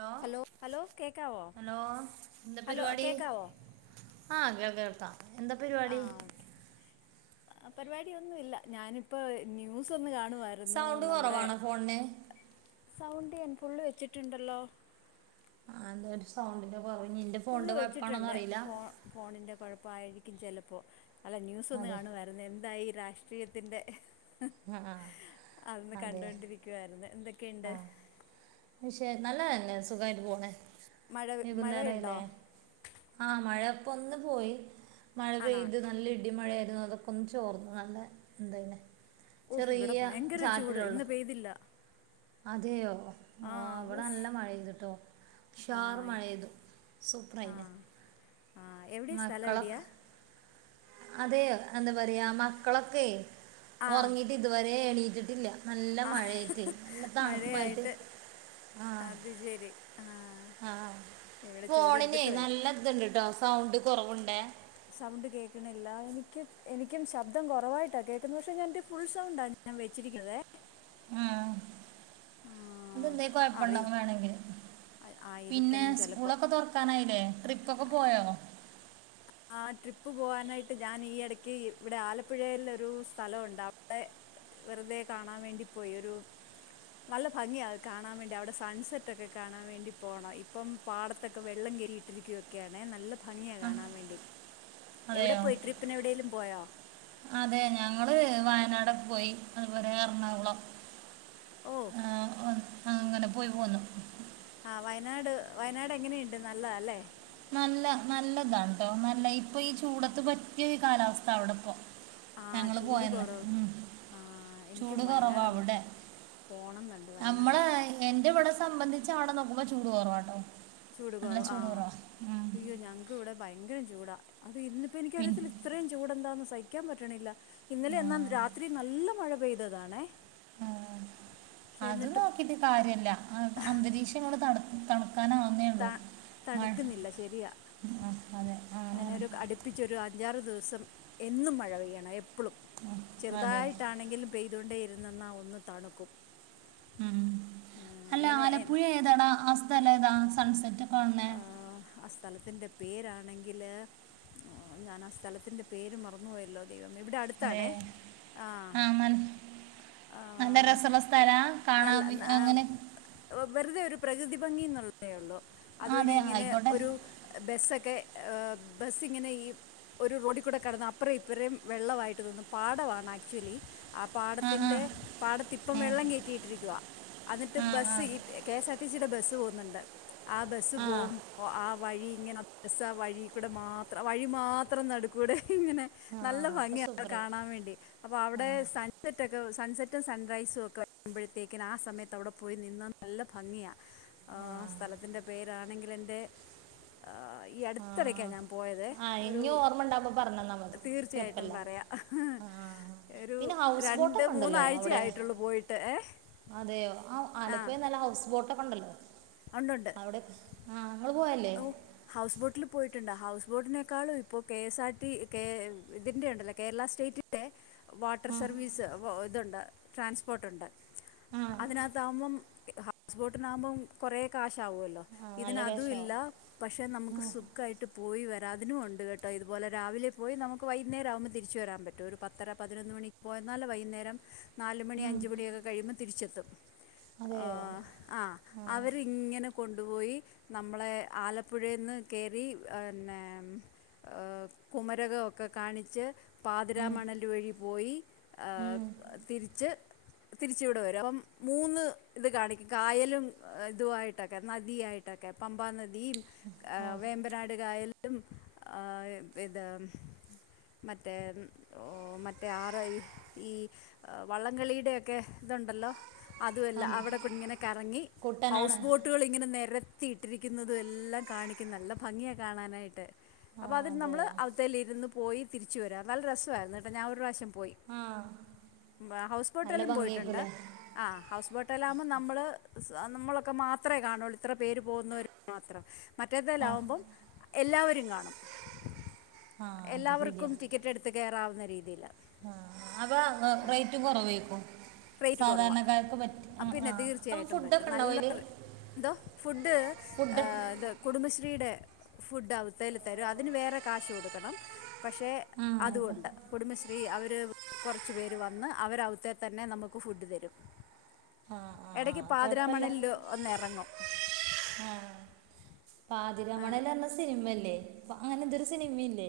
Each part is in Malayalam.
ഹലോ ഹലോ കേക്കാവോ ഹലോ എന്താ ഹലോ പരിപാടി കേക്കാവോ ആഹ കേൾക്കാം എന്താ പരിപാടി പരിപാടിയൊന്നും ഇല്ല ഞാനിപ്പോ ന്യൂസ് ഒന്ന് കാണുമായിരുന്നു സൗണ്ട് നമ്മുടെ കുറവാണോ ഫോണിന് സൗണ്ട് ഞാൻ ഫുള്ള് വെച്ചിട്ടുണ്ടല്ലോ ആഹ് ഒരു സൗണ്ടിന്റെ കുറവ് ഇനി ന്റെ ഫോണിന്റെ കുഴപ്പാണോന്നും അറിയില്ല ഫോണിന്റെ കുഴപ്പായിരിക്കും ചിലപ്പോ അല്ല ന്യൂസ് ഒന്നും അതെ കാണു എന്തായി ഈ രാഷ്ട്രീയത്തിന്റെ ആഹ് ആഹ് അവിടെന്ന് അതെ കണ്ടൊണ്ടിരിക്കുവായിരുന്നു എന്തൊക്കെയുണ്ട് ആഹ് പക്ഷെ നല്ലതന്നെ സുഖായിട്ട് പോണേ മഴ മഴയുണ്ടോ വൈകുന്നേരയില്ലേ ആഹ് മഴപ്പ ഒന്ന് പോയി മഴ ആണോ പെയ്ത് നല്ല ഇടിമഴയായിരുന്നു അതൊക്കെ ചോർന്ന് നല്ല ഇതന്നെ ഓഫ് ഇവിടെ ഭയങ്കര ചൂട് ഇന്ന് പെയ്തില്ല അതെയോ ആഹ് ഇവിടെ നല്ല മഴെയ്തിട്ടോ ഷാറ് ആഹ് മഴെയ്തു സൂപ്പർയിരുനു ആഹ് ആഹ് എവിടെ സ്ഥലംവിടയാ അതെയോ എന്താ പറയാ മക്കളൊക്കെ ആഹ് ഉറങ്ങിട്ട് ഇതുവരെ എണീട്ടിട്ടില്ല നല്ല ആഹ് മഴയായിട്ട് നല്ല തണുപ്പായിട്ട് മഴയായിട്ട് ആഹ [unintelligible] ആഹ് ആഹ ഇവിടെ ഫോണിനെ ചൂടെടുത്തിട്ട് വയ്യ നല്ല ഇത്ണ്ട് ട്ടോ സൗണ്ട് കുറവുണ്ടെ സൗണ്ട് കേൾക്ക്ണില്ല എനിക്ക് എനിക്ക് ശബ്ദം കുറവായിട്ടാണ് കേൾക്ക്ന്നത് പക്ഷേ ഞാനെ എൻ്റെ ഫുൾ സൗണ്ടാണ് ഞാൻ വെച്ചിരിക്ക്ന്നതെ ആഹ് ആഹ് അതന്ത അറിയ കൊഴപ്പണ്ടവും വേണമെങ്കിൽ പിന്നെ ആയിരിക്കണം ചിലപ്പോ സ്കൂളൊക്കെ തോറക്ക് ക്ക്നായില്ലേ ട്രിപ്പ ഒക്കെ പോയോ ആഹ് ട്രിപ്പ് പോവാനായിട്ട് ഞാൻ ഈ ഇടക്ക് ഇവിടെ ആലപ്പുഴയിലൊരു സ്ഥലമുണ്ട് അവിടെ വെറുതെ കാണാൻ വേണ്ടി പോയി ഒരു നല്ല ഭംഗിയാണ്ത് കാണാൻ വേണ്ടി അവിടെ സൺസെറ്റ് ഒക്കെ കാണാൻ വേണ്ടി പോണം ഇപ്പം പാടത്തൊക്കെ വെള്ളം കയറിയിട്ടിരിക്കുകയൊക്കെയാണെിൽ നല്ല ഭംഗിയാണ് ആ കാണാൻ വേണ്ടി എവിടെ അതെയോ പോയി ട്രിപ്പി എവിടെലും പോയോ അതെ ഞങ്ങള് വയനാടൊക്കെ പോയി അതുപോലെ എറണാകുളം ഓഹ് ആഹ് അങ്ങനെ പോയി പോന്നു ആഹ് വയനാട് വയനാട് എങ്ങനെയ്ണ്ട് നല്ലതല്ലേ നല്ല നല്ലതാട്ടോ നല്ല ഇപ്പൊ ഈ ചൂടത്ത് പറ്റിയ ഈ കാലാവസ്ഥ അവിടെ ഇപ്പ ആ ഞങ്ങള് ചൂട് പോയന്ന് കുറവ് ഉം ആ ചൂട് കുറവാ അവിടെ പോണംന്നുണ്ട് വയനാട് എന്റെ ഇവിടെ സംബന്ധിച്ചച്ച് ആവിടെ നോക്കുമ്പോ ചൂട് കുറവാട്ടോ ചൂട് നല്ല കുറവ ചൂട് ആഹ് കുറവാ ഉം. അയ്യോ ഞങ്ങക്ക് ഇവിടെ ഭയങ്കരം ചൂടാ അത് ഇന്നിപ്പോ പിൻ എനിക്കറിയത്തില്ല ഇത്രയും ചൂട്ന്താന്ന് സഹിക്കാൻ പറ്റണില്ല ഇന്നലെ ആ, എന്നാ രാത്രി നല്ല മഴ പെയ്തതാണെ ഉം അത് നോക്കിട്ട് കാര്യല്ല അന്തരീക്ഷം ങ്ങട്ട് ത തണുക്കാന ത തണുക്കുന്നില്ല ശരിയാണ് ആ, അതെ അങ്ങനെയാണ് അതിനരു അടി പ്പിച്ചൊരു അഞ്ചാറ് ദിവസം എന്നും മഴ പെയ്യണം എപ്പോഴും ആ, അതെ ചെറുതായിട്ടാണെങ്കിലും പെയ്തൊണ്ടേയിരുന്നെന്നാൽ ഒന്ന് തണുക്കും ഉം അല്ല എങ്ങനെ ആലപ്പുഴ ഏതടാ ആസ്ഥലം ഏതാ സൺസെറ്റ് കാ ഓഹ് ആ സ്ഥലത്തിന്റെ പേരാണെങ്കിൽ ഞാൻ ആ സ്ഥലത്തിന്റെ പേര് മറന്നുപോയല്ലൊ. ദൈവം ഇവിടെ അതെ അടുത്താണേ ആ നല്ല രസല്ല സ്ഥലാ കാണാ നല്ല [unintelligible] എങ്ങനെ വെറുതെ ഒരു പ്രകൃതി ഭംഗി എന്നുള്ളതേള്ളു. ആ, അതുവഴി അതെ ഇങ്ങനെ ആയിക്കോട്ടെ ഒരു ബെസ്സൊക്കെ ബസി ഇങ്ങനെ ഈ ഒരു റോഡിൽ കൂടെ കടന്ന് അപ്പറേ ഇപ്പറേം വെള്ളവായിട്ട് തോന്നും. പാട വാണ് ആക്ച്വലി ആ പാടത്തിന്റെ പാടത്തിപ്പം ഉം. വെള്ളം കേറ്റിയിട്ടിരിക്ക്വ. അന്നിട്ട് ആ ആ ബസ്സ് ഇ കെ എസ് ആർ ടി സിയുടെ ബസ്സ് പോകുന്ന്ണ്ട്. ആ ബസ്സ് പോകു അ ആ വഴി ഇങ്ങനെ അം ബെസ് ആ വഴി കൂടെ മാത്രം. വഴി മാത്രം നടുക്കൂടെ ഇങ്ങനെ ആ നല്ല അപ്പോൾ ഭംഗ്യാട്ടൊ സൂപ്പറായി കാണാൻ വേണ്ടി. അപ്പൊ ആ അവടെ സ സൺസെറ്റൊക്കെ സൺസെറ്റും സൺറൈസും ഒക്കെ വരുമ്പോഴത്തേക്കിന് ആ സമയത്ത് അവിടെ പോയി നിന്നാ നല്ല ഭംഗ്യ സ്ഥലത്തിൻ്റെ പേരാണെങ്കില് എൻ്റെ ഈ ആ അടുത്തെടയ്ക്കാണ് ഞാൻ പോയത് ആ ഒരു ഇനി ഓർമ്മ ഉണ്ടാകുമ്പോൾ പറഞ്ഞെന്നാൽ മതി തീർച്ചയായിട്ടും കുഴപ്പമില്ല പറയാ. ആ ഒരു പിന്നെ ഹൗസ് രണ്ട് ബോട്ടൊക്കെ മൂന്നാഴ്ച ആയിട്ടൊള്ളു പോയിട്ട് ഏഹ്. അതേയൊ. ആ ആലപ്പുഴ നല്ല ഹൗസ് ബോട്ടൊക്കെ ഇണ്ടല്ലോ. ഉണ്ടുണ്ട്. അവിടെ ആ ഇങ്ങള് പോയെ ഔ ഹൗസ് ബോട്ടിൽ പോയിട്ടുണ്ട്. ഹൗസ് ബോട്ടിനേക്കാളും ഇപ്പോ കെ എസ് ആർടി ഇതിന്റെ ഉണ്ടെല്ലൊ കേരള സ്റ്റേറ്റ് വാട്ടർ ആ സർവീസ് ഇതുണ്ട്. ട്രാൻസ്പോർട്ട്ണ്ട്. ആ അതിനകത്ത് ആകുമ്പം ഹൗസ് ബോട്ടിനാകുമ്പം കൊറേ കാശാവൊല്ലോ. നാല്ല വേശൊ പക്ഷെ നമുക്ക് സു ഒക്കായിട്ട് പോയി വരാ അതിനു ഉണ്ട് കെട്ടൊ. ഇതുപോലെ രാവിലെ പോയി നമുക്ക് വൈന്നേരാവുമ്പ തിരിച്ച് വരാൻ പറ്റു ഒരു പത്തര പതിനൊന്ന് മണിക്ക് പോയെന്നാൽ വൈന്നേരം. നാലു മണി ഉം. അഞ്ച് മണിയൊക്കെ കഴിയുമ്പം തിരിച്ചെത്തും. അതെയോ ആ അവർ ഇങ്ങനെ കൊണ്ടുപോയി നമ്മളെ ആലപ്പുഴേന്ന് കേറി പിന്നെ കുമരകൊക്കെ കാണിച്ച്. ഉം, പാതിരാമണല് വഴി പോയി ഉം, തിരിച്ച് തിരിച്ച് ഇവടെ വെരു. അപ്പം മൂന്ന് ഇത് കാണിക്കും. കായലും ഇതു വായിട്ടൊക്കെ നദിയായിട്ട് ഇതെക്കെ പമ്പ നദിം ആ വേമ്പര ഇതാണ്ട് കായല്ലും ഇത്. മറ്റെ ഒ മറ്റെ ആറ് [unintelligible] ഈ വള്ളം കളിയുടെ ഒക്കെ ഇതുണ്ടല്ലൊ. അതുവല്ല ഉം. അവിടെ ക്കു [unintelligible] ഇങ്ങനെ കറങ്ങി കുട്ടനാട് ഹൗസ് ബോട്ടുകള് ഇങ്ങനെ നെരത്തി ഇട്ടിരിക്കുന്നു. ന്നതും എല്ലാം കാണിക്കും. നല്ല ഭംഗ്യ കാണാനായിട്ട്. ആ അപ്പൊ അതിന് നമ്മള് അതെയോ അവിത്തയ്ൽ ഇരുന്ന് പോയി തിരിച്ചു വരാ. നല്ല രസവായിരുന്നു കെട്ടാ ഞാൻ ഒരു പ്രാവശ്യം പോയി. ആ ഹൗസ് നല്ല ബോട്ടേല്ലും പോയിട്ടുണ്ട്. ഭംഗിയായിപ്പോലെ ആ ഹൗസ് ബോട്ടേലാവുമ്പം നമ്മള് നമ്മളൊക്കെ മാത്രേ കാണൊള്ളൂ ഇത്ര പേര് പോകുന്ന മാത്രം ആ മറ്റേതായാലാവുമ്പം എല്ലാവരും കാണും. ആ അത് എല്ലാവർക്കും ശരിയാ ടിക്കറ്റ് എടുത്ത് കേറാവുന്ന രീതിയില്. ആ അതാ റേയ്റ്റും കൊറവേക്കും. റേറ്റ് കുറവാണ് സാധാരണക്കാർക്ക് പറ്റ് [unintelligible] അപ്പം പിന്നെ ആഹ് അപ്പൊ തീർച്ചയായിട്ടും പറ്റും ഫുഡൊക്കെ ഇണ്ടാവൊ നല്ല അയ്ല്. എന്തോ ഫുഡ് അത് കുടുംബശ്രീടെ ഫുഡ് അവ്ത്തല് തരും അതിന് വേറെ കാശ് കൊടുക്കണം പക്ഷേ ആ അതു ഇപ്പം കൊണ്ട് കുടുംബശ്രീ അവര് കൊർച്ചു പേര് വന്ന് അവരവ്ത്തെ തന്നെ നമുക്ക് ഫുഡ് തരും ആ ആ ആ എടക്ക് പാതിരാ കുഴപ്പമില്ല മണൽല് ഒന്നറങ്ങും ആ പാതിര ആ, മണല് പർഞ്ഞ സിനിമയല്ലേ അങ്ങനെ എന്ദോ ഒര് സിനിമയില്ലേ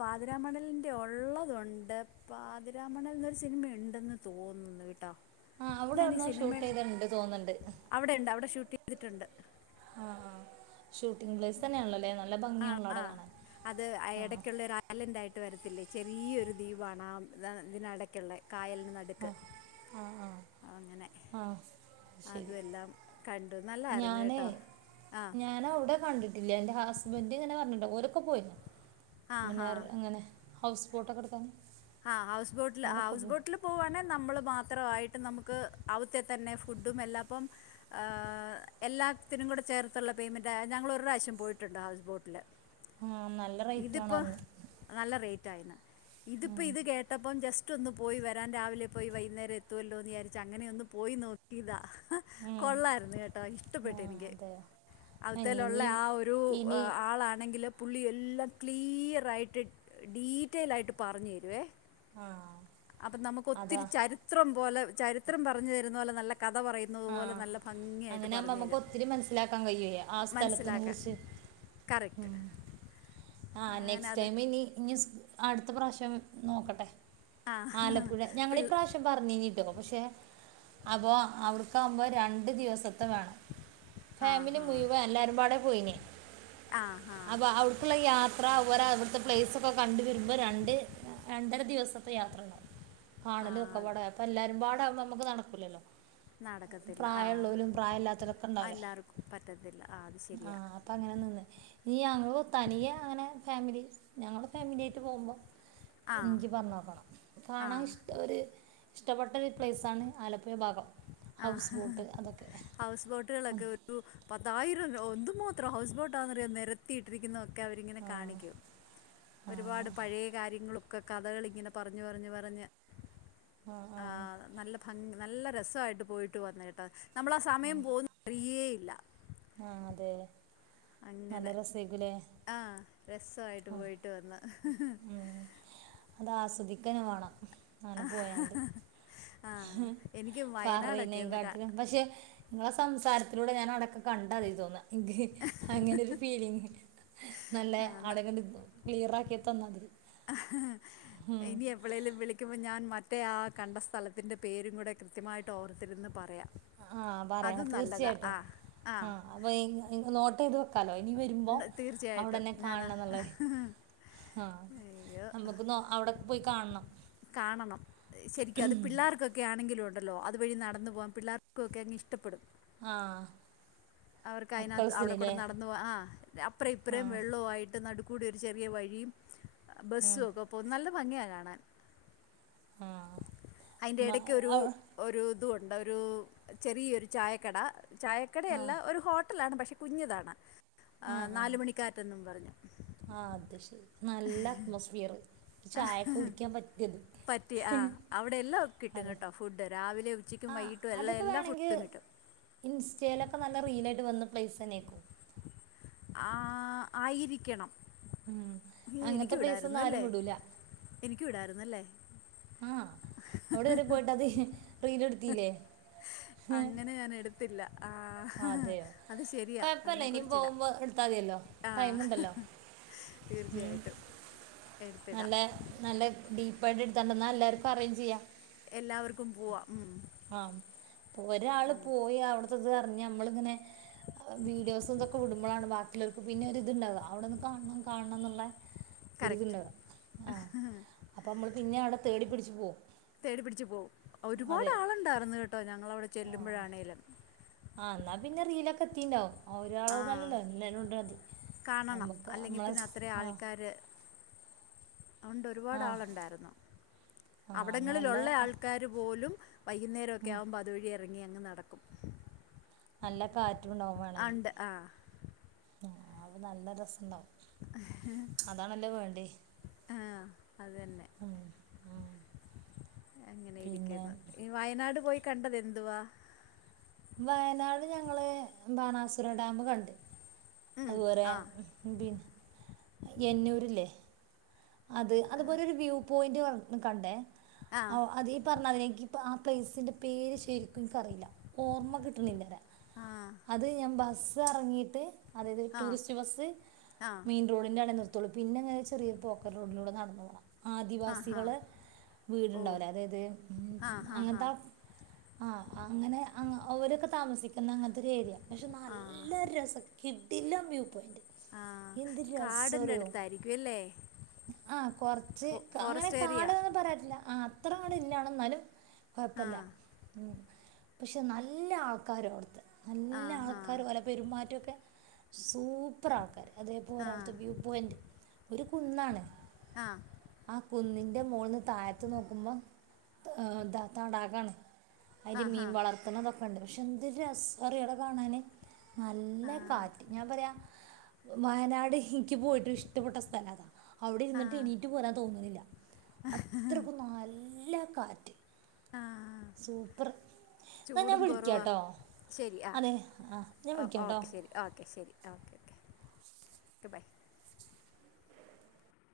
പാതിരാ മണൽന്റെ ഒള്ളതുണ്ട് പാതിരാ മണൽന്നൊരു സിൻമ ഉണ്ടെന്ന് തോന്നുന്നു കേട്ടാ ആ അവ്ടെ എവ്ട്ന്നോ ഷൂട്ട് ചെയ്ത ഇണ്ട് തോന്ന്ണ്ട് അവടെ ഇണ്ട് അവടെ ഷൂട്ട് ചെയ്തിട്ടുണ്ട് ആ ആ ഷൂട്ടിംഗ് പ്ലേസ് തന്നെൺള്ളെ ലെ നല്ല ആ ഭംഗിയാൻ ള്ളോ അവ്ടെ കാണാൻ ആ കാലെന്തായിട്ട് വരത്തില്ലേ ചെറിയൊരു ദ്വീപാണ് ആ ഇതിനടക്ക്ള്ളെ കായൽന് ന ആ ആ ആ അങ്ങനെ ആ അതു അല്ലാം കണ്ടു ന ഞാന് ഞാന് അവ്ടെ കണ്ട് ഇല്ല ഇന്റെ ഹസ്ബൻഡ് ഇങ്ങനെ പർഞ്ട്ടോ ഓലോക്ക പോയി ആ ഹാ പിന്നേർ അങ്ങനെ ഹൗസ് ബോട്ടക്ക ഇട്ത്ത് ആ ഹൗസ് ബോട്ടില് ആ ഹൗസ് ബോട്ടിലും പോവാണെ നമ്മള് മാത്ര ആയിട്ട് നമുക്ക് അവ്ത്തെ തന്നെ ഫുഡും എല്ലാപ്പം ആ എല്ലാത്തിനും കൂടെ ചേർത്ത്ള്ള പേയ്മെന്റ് ഞങ്ങള് ഒരു പ്രാവശ്യം പോയിട്ടുണ്ട് ഹൗസ് ബോട്ട്ല് ആ നൽ ഇത്പ്പോ നല്ല റേറ്റ് ആയിണ് ഇത്പ്പ ഇത് പറഞ്ഞു കേട്ടപ്പം ജസ് റ്റൊന്ന് പോയി വരാൻ രാവിലെ പോയി വൈന്നേരം എത്തുവല്ലോ ന്ന് വിചാരിച് അങ്ങനെ ഒന്ന് പോയി നോക്കിതാ കൊള്ളായിരുന്നു കേട്ടോ ഇഷ്ടപ്പെട്ട് ആഹ് എനിക്ക് അതെയോ ആ, അവ്ത്തെലുള്ള ഇനി ആ ഒരു ഇനി ആളാണെങ്കിലും പുള്ളി എല്ലാം ക്ലീയറായിട്ട് ഡീറ്റെൽ ആയിട്ട് പർഞ്ഞു തരുവേ ആഹ് അപ്പം നമുക്ക് അതാ ഒത്തിരി ചരിത്രം പോലെ ചരിത്രം പറഞ്ഞു തരുന്ന പോലെ നല്ല കഥ പറയ് ന്നതു പോലെ ആഹ് നല്ല ഭംഗിയായിട്ട് അങ്ങനെ ആകുമ്പോ പറഞ് നമുക്ക് തരും ഒത്തിരി മനസ്സിലാക്കാൻ കഴിയുവേ ആ സ്ഥലത്തിനെ മൻസിലാക്കാൻ കുറിച്ച് കറക്റ്റ് ആ അങ്ങനെ നെക്സ്റ്റ് അത് ടൈമ് ഇനി ഇനി സ് അട്ത്ത പ്രാവശ്യം നോക്കട്ടെ ആ ആലപ്പുഴ ഞങ്ങളീ പിള്ള പ്രാവശ്യം പർ ഞ്ഞിനി ട്ടോ പക്ഷെ അപ്പൊ അവ്ട്ക്കാവുമ്പോ രണ്ട് ദിവസ [unintelligible] ആ ഫാമിലി ഹാ മുഴുവ എല്ലാരും പാടെ പോയിനിയെ ആ ഹാ അപ്പൊ അവ് യാത്ര ഓലെ ഇവട്ത്തെ പ്ലേസ് ഒക്ക കണ്ട് വരുമ്പ രണ്ട് രണ്ടര ദിവസത്തെ യാത്ര ഇണ്ടാവും ആ കാണല് ഒക്ക പാട അപ്പ എല്ലാരും പാട ആവുമ്പ നമുക്ക് നടക്കൂലല്ലോ നടക്കത്തില്ല ആ പ്രായ ഇള്ളോലും പ്രായ ഇല്ലാത്തൊലൊക്കെ ആ, ഇണ്ടാവൂലേ എല്ലാവർക്കും പറ്റത്തില്ല ആ അത് ആ ശരിയാ അപ്പ അങ്ങനെ നിന്ന് ഇഞ് ഞങ്ങളു തനിയെ അങ്ങനെ ഫാമിലി ഞങ്ങള ഫാമിലിയായിട്ട് പോവുമ്പോ ആ എൻക്കി പർഞ്ഞോക്കണം ആ കാണാൻ ഇഷ്ട ഒര് ഇഷ്ടപ്പെട്ട ഒര് പ്ലെയ്സ് ആണ് ആലപ്പുഴ ഭാഗം ആ ഹൗസ് ബോട്ട് അതൊക്കെ ഹൗസ് ബോട്ടുകളൊക്ക ഒരു പത്തായിരം എന്തു മാത്രം ഹൗസ് ബോട്ടാന്നറിയോ നേരത്തിയിട്ടിരിക്കുന്ന ക്ക അവരിങ്ങനെ ആ കാണിക്കും ആ ഒരുപാട് പഴയ കാര്യങ്ങളും ക്ക് കഥകള് ഇങനെ പറഞ് പറഞ്ഞ് പറഞ്ഞ് ആ നല്ല ഭം നല്ല രസായിട്ട് പോയിട്ട് വന്നു കേട്ടാ നമ്മളാ സമയം പോവുന്ന അറിയേയില്ല ആ അതെ നല്ല അങ്ങനെ രസേരിക്കും ലെ ആ രസായിട്ട് പോയിട്ട് വന്ന് ഉം അത് ആസ്വദിക്കെന്നെ വാണം ആ എനിക്ക് പർയ്നേ വയനാടൊക്കെ ഒന്ന് ക- കാട്ടിലും പക്ഷെ ങ്ങളെ സംസാരത്തിലൂടെ ഞാൻ അവടൊക്കെ കണ്ടാതി തോന്നാ ഇൻക്ക് അങ്ങനെ ഒരു ഫീലിങ് നല്ലെ ആ, ന- ആള്കള് ക്ലിയറാക്കി തന്നതിൽ ഇനി എപ്പളേലും വിളിക്കുമ്പോ ഞാൻ മറ്റ മറ്റേ ആ കണ്ട സ്ഥലത്തിൻ്റെ പേരും കൂടെ കൃത്യമായിട്ട് ഓർത്തിരുന്ന് പറയാ ആ പറയണം തീർച്ചയായിട്ടും ആ അപ്പൊ നോട്ടെയ്ത് വെക്ക സ്ഥലം ഇനി വെരുമ്പോ ന- തീർച്ചയായിട്ടും അവടെന്നെ കാണ്ണം ന്ന്ള്ളത് ഞാൻ ആ അയ്യോ നമ്മക്ക് നോ അവടൊക്കെ പോയി കാണ്ണം കാണണം ശെരിക്കും അത് പിള്ളേർക്കൊ ക്ക്യാണെങ്കിലുണ്ടല്ലോ അതുവഴി നടന്ന് പോവാൻ പിള്ളാർക്കൊക്കങ് ഇഷ്ടപ്പെടും ആ അവർക്ക് അയ്നാത്ത് അവടെ കൂടെ മക്കളസിനില്ലേ നടന്ന് പോവാൻ ആ അപ്പറ ഇപ്പറേ ആ വെള്ളവായി ന്റെ നടുക്കൂടെ ഒരു ചെറിയ വഴിം ബെസ്സും ഒക്കെ പോം നല്ല ഭംഗിയാ കാണാൻ ആഹ് മ അയ്ന്റെടക്കൊരു അവി ഒരു തുണ്ട് ഒരു ചെറിയൊരു ചായക്കട ചായക്കടയല്ലാ ആഹ് ഒരു ഹോട്ടലാണ് പക്ഷെ കുഞ്യതാണ് ആ ആ ആ അത് ശെരി നല്ല അറ്റ്മോസ്ഫിയർ ചായൊക്കെ കുടിക്കാൻ പറ്റ്യേത് പറ്റി ആ അവടെ എല്ലാം കിട്ടും കേട്ടോ ഫുഡ് രാവിലെ ഉച്ചക്കും വൈകിട്ടും എല്ലാം എല്ലാം ഫുഡും കിട്ടും ഇൻസ്റ്റേലൊക്കെ നല്ലറീലായിട്ട് വന്ന പ്ലെസെന്നേക്കും ആ ആയിരിക്കണം ഉം അങ്ങനത്തെ എനിക്കും പ്ലേസ് ഇടായിരുന്നു ഒന്നും ആരും അല്ലേ വിടൂല എനിക്കുടാര്ന്നല്ലേ ആഹ് അവടെ വരെ പോയിട്ടത് അങ്ങനെ ഞാനെട്ത്തില്ല [inaudible] അതെയോ കൊഴപ്പല്ല ഇനിം അതിനെക്കുറിച്ചിടാം പോകുമ്പോ ഇട്ത്താതിയല്ലോ ആ ടൈമ്ണ്ടല്ലോ തീർച്ചയായിട്ടും എട്ത്തിട നല്ല നല്ല ഡീപ്പായിട്ട് എടുത്തോണ്ടെന്നാ എല്ലാർക്കറേഞ്ചെയ്യാ എല്ലാവർക്കും പോവാം ഉം ആ ഒരാള് പോയി അവ്ട്ത്തതർഞ് നമ്മളിങ്ങനെ വീഡിയോസും തൊക്കെ വിടുമ്പളാണ് ബാക്കിള്ളോര്ക്ക് പിന്നൊര്ത്ണ്ടാവ അവടൊന്ന് കാണ്ണം കാണ്ണം ന്ന്ള്ളെ കറക്റ്റ് ഒരിത്ണ്ടാവ ആ അപ്പൊ മ്മള് പിന്നെ അവടെ തേടി പിടിച്ച് പോം തേടി പിടിച്ച് പോം ഒരുപാട് ആള്ണ്ടാർന്ന് കേട്ടോ ഞങ്ങളവടെ ചെല്ലുമ്പഴാണേലും ആ ന്നാ പിന്നെ റീലൊക്കെ എത്തിണ്ടാവും ആ ഒരാൾതല്ലല്ലോ [unintelligible] കാണണം നമ്മക്ക് അല്ലെങ്കിൽ നമ്മളെ പിന്നെ സ് അത്രയും ആ ആൾക്കാർ അതുകൊണ്ട് ഒരുപാട് ആളുണ്ടാര്ന്നു ആഹ് നല്ല അവിടങ്ങളിലൊള്ള ആൾക്കാര് പോലും വൈകുന്നേരൊക്കെ ഉം ആകുമ്പോ അതുവഴി എറങ്ങി അങ് നടക്കും നല്ല കാറ്റുണ്ടാവും വാണെങ്കി ഉണ്ട് ആ അപ്പം നല്ല രസണ്ടാവും അതാണല്ലോ വേണ്ടേ ആ അത് തന്നെ ഉം അങ്ങനെ പിന്നെ ഇരിക്ക്ന്ന് വയനാട് പോയി കണ്ടത് എന്തുവാ വയനാട് ഞങ്ങള് ബാണാസുര ഡാമ് കണ്ട് ഉം, അതുപോരെ ആ പിന്നെ എന്നൂരില്ലേ അത് അതുപോലെ ഒരു വ്യൂ പോയിന്റ് കണ്ടേ ആ അതീ പറഞ്ഞതിനേക്ക്‌ ഇ ആ പ്ളയിസിന്റെ പേര് ശരിക്കും എനിക്കറിയില്ല ഓർമ്മ കിട്ടുന്നില്ല ആ അത് ഞാൻ ബസ് ഇറങ്ങിയിട്ട് അതായത് ആ ടൂറിസ്റ്റ് ബസ് ആ മീ റോഡിന്റെ ആടെ നിർത്തുള്ളൂ പിന്നെ ഞാൻ വിചാരിച് ചെറിയ പോക്ക റോഡിലൂടെ നടന്ന് പോകാം ആ ഹാ ആദിവാസികള് ഓ വീടുണ്ടാവലേ അതായത് ഉം ആ ഹാ ഹാ അങ്ങനത്തെ ആഹ് അങ്ങനെ അവരൊക്കെ താമസി ന്ന അങ്ങനത്തെ ഒരു ഏരിയ പക്ഷെ ആ നല്ലൊ രസം കിടിലം വ്യൂ പോയിന്റ് ആഹ് കാടിന്റെടുത്തായിരിക്കുംല്ലേ ആഹ് കൊർച്ച് അങ്ങനെ ഏരിയ കാട്ന്ന് പറയറ്റില്ല ആഹ് അത്രകാട് ഇല്ലാവ്ടെ എന്നാലും ആ കൊഴപ്പല്ല പക്ഷെ നല്ല ആൾക്കാരാവിടുത്തെ ആ നല്ല ഹാ ആൾക്കാര്പോലെ പെരുമാറ്റൊക്കെ സൂപ്പറാൾക്കാര് അതേപോലെ ആ അവ്ട്ത്തെ വ്യൂ പോയൻ്റ് കുന്നാണ് ആ ആഹ് കുന്നിന്റെ മോൾന്ന് താഴത്ത് നോക്കുമ്പൊ ത താടാകാണ് ആ ഐല് മീൻ ഹാ വളർത്ത്ണതൊക്കെണ്ട് പക്ഷെ എന്ത് രസാറിയോ അവിടെ കാണാന് നല്ല ആ കാറ്റ് ഞാൻ പറയാ വയനാട് ഇൻക്ക് പോയിട്ട് ഇഷ്ടപ്പെട്ട സ്ഥല അതാ അവിടെ ആ ഇര്ന്ന്ട്ട് എണീറ്റ് പോരാൻ തോന്ന്ണില്ല അത്രക്കും നല്ല കാറ്റ് ആഹ് സൂപ്പർ എന്ന ഞാൻ കുറവാ വിളിക്കാട്ടോ ശരി ആ അതെ ആഹ് ഞാൻ ഓ വിളിക്കാട്ടോ ഓക്കെ ശരി ഓക്കെ ശെരി ആഹ് ഓക്കെ ഓക്കെ ഓക്കെ ബൈ